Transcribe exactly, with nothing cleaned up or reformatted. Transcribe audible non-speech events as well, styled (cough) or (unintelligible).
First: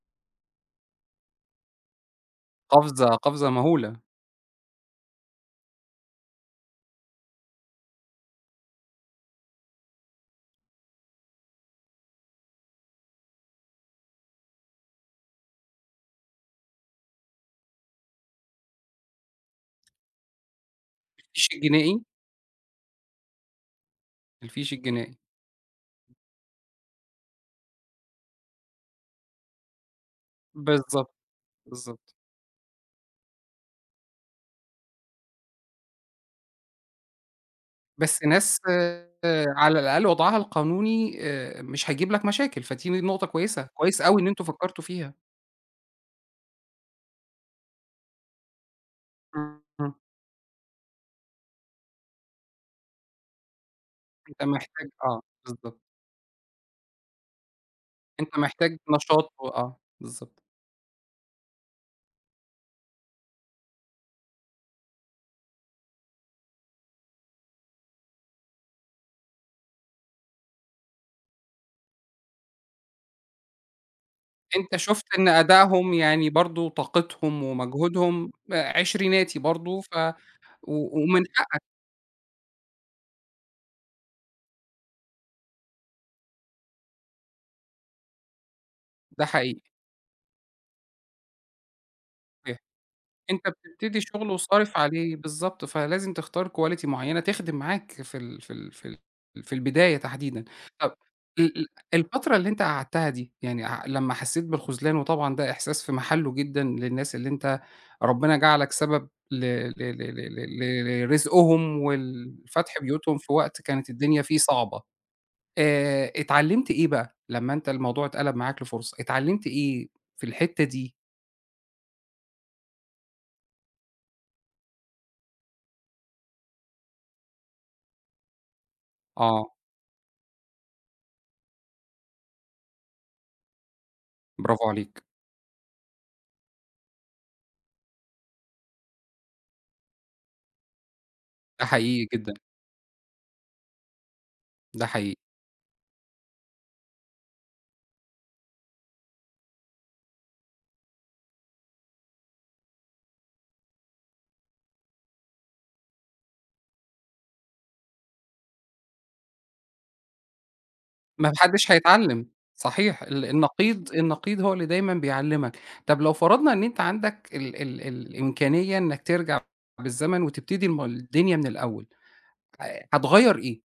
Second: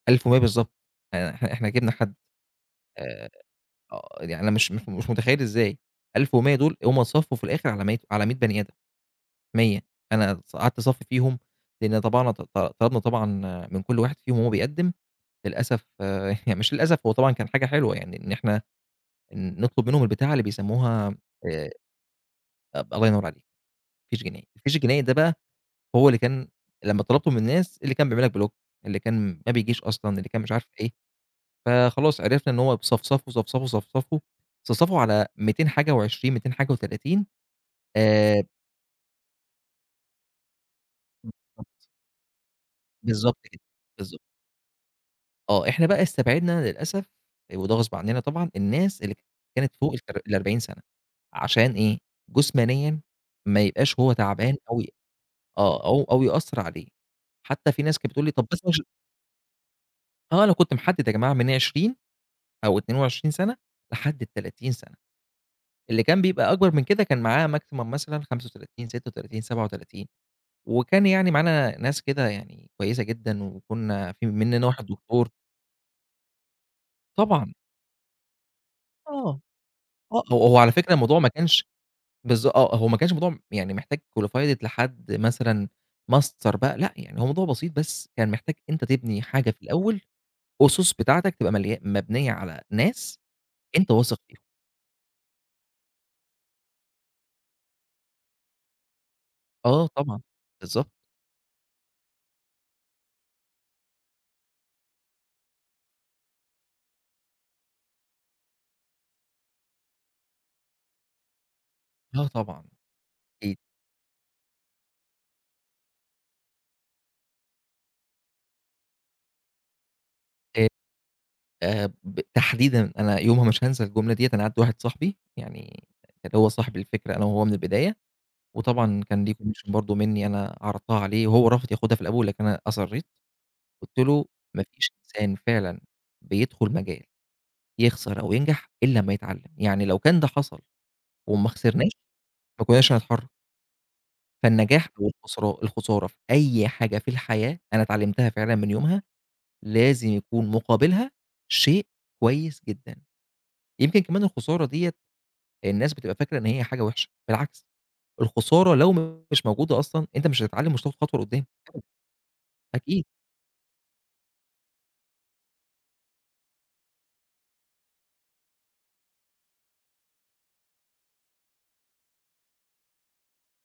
ألف و مِيّة بالضبط، يعني إحنا إحنا جبنا حد. قفزة آآ، قفزة مهولة. آه، يعني أنا مش مش مش متخيل إزاي. ألف و مِيّة دول هُم اتصفّوا في الآخر على مَيّة على مِيّة بَني آدم، مِيّة. أنا ص قعدت اصفّي فيهم، لإن طبعنا ط ط طلبنا طبعًا من كل واحد فيهم وهو بيقدم للأسف، (chuckles) مش للأسف هو طبعًا كان حاجة حلوة يعني إن إحنا ن نطلب منهم البتاعة اللي بيسموها الفيش آآ، الجنائي؟ أب الله ينور عليك، فيش جنائي. الفيش الفيش الجنائي ده الجنائي. بقى هو اللي كان لمّا طلبته من الناس، اللي كان بيعمل لك بلوك اللي كان ما بيجيش أصلًا، اللي كان مش عارف إيه. بالضبط، بالضبط. فخلاص عرفنا إن هو ب صفصفوا، صفصفوا، صفصفوا، صفصفوا على ميتين حاجة وعشرين متين حاجة وتلاتين بس آآ ناس على الأقل وضعها القانوني آآ، بالضبط. مش هيجيب لك مشاكل. فدي ن نقطة بالضبط كده، كويسة، كويسة بالضبط. أوي إن أنتم فكرتوا فيها. آه، إحنا بقى استبعدنا للأسف آآ، وده غصب عنّنا طبعًا الناس اللي ك إ كانت فوق إمم. التلا الأربعين سنة عشان إيه؟ جُسمانيًا ما يبقاش هو أنت تعبان أو ي محتاج آه، بالضبط. آه، أو أو يأثّر عليه. حتى في ناس كانت بتقول لي أنت طب بس محتاج مش نشاط و آه، بالضبط. آه، أنا كنت محدد يا جماعة من عشرين أو أتنين وعشرين سنة لحد التلاتين سنة. اللي كان بيبقى أكبر من كده كان معاه maximum مثلًا خمسة وتلاتين، ستة وتلاتين، سبعة وتلاتين وكان يعني معانا ناس كده يعني كويسة جدًا وكنّا في منّنا أنت واحد شُفت إن دكتور. أداؤهم يعني برضه طاقتهم طبعًا. ومجهودهم، آآ، عشرناتي آه، برضه ف آه، هو هو على فكرة و الموضوع ومن ما حقك كانش بالض آه، هو ما كانش موضوع م يعني محتاج qualified لحد مثلًا master بقى لأ، يعني هو موضوع بسيط بس كان محتاج أنت تبني ده حاجة حقيقي. في الأول، أُسُس بتاعتك تبقى مليا مبنيّة به على ناس أنت أنت بتبتدي واثق شغل فيهم. وصارف عليه، بالضبط. فلازم تختار quality معيّنة تخدم معاك في ال في ال في ال في آه البداية طبعًا، تحديدًا. بالضبط. طب، ال ال الفترة اللي أنت قعدتها دي يعني أع لمّا حسّيت بالخُذلان وطبعًا ده إحساس في محله جدًا للناس اللي أنت ربنا جعلك سبب ل ل ل ل ل ل لرزقهم، لأ طبعًا، ولفتح بيوتهم في أكيد. وقت كانت الدنيا فيه صعبة. آآ، اتعلمت إيه بقى لمّا أنت الموضوع إتقلب معاك لفرصة؟ اتعلمت إيه في الحتة آآ، دي؟ آآ، ب تحديدًا أنا يومها مش هانسى الجملة دِيّة أنا عندي واحد صاحبي، يعني اللي هو صاحب الفكرة أنا وهو من البداية، وطبعًا كان ليه آه. commission برضه منّي أنا عرضتها عليه وهو رافض ياخدها في الأول لكن أنا أصرّيت. قُلت له: "ما برافو فيش عليك. إنسان فعلًا بيدخل مجال يخسر أو ينجح إلّا أمّا يتعلم. يعني لو كان ده حصل وما ده خسرناش، حقيقي جدًا. ما كنّاش هنتحرك." ده فالنجاح حقيقي. والخسران الخسارة في أي حاجة في الحياة، أنا اتعلمتها فعلًا من يومها، لازم يكون مُقابلها شيء كويس جدًا. يمكن كمان الخسارة دِيّة الناس بتبقى فاكرة إن هي حاجة وحشة، بالعكس الخسارة لو مش موجودة أصلًا أنت مش هتتعلم ومش هتاخد خطوة ما ما لقدّام. حدش (unintelligible) هيتعلم. صحيح، أكيد. ال النقيض النقيض هو اللي دايمًا بيعلمك. طب، لو فرضنا إن أنت عندك ال ال ال الإمكانية إنّك ترجع بالزمن وتبتدي ما الدنيا من الأول ه هتغيّر إيه؟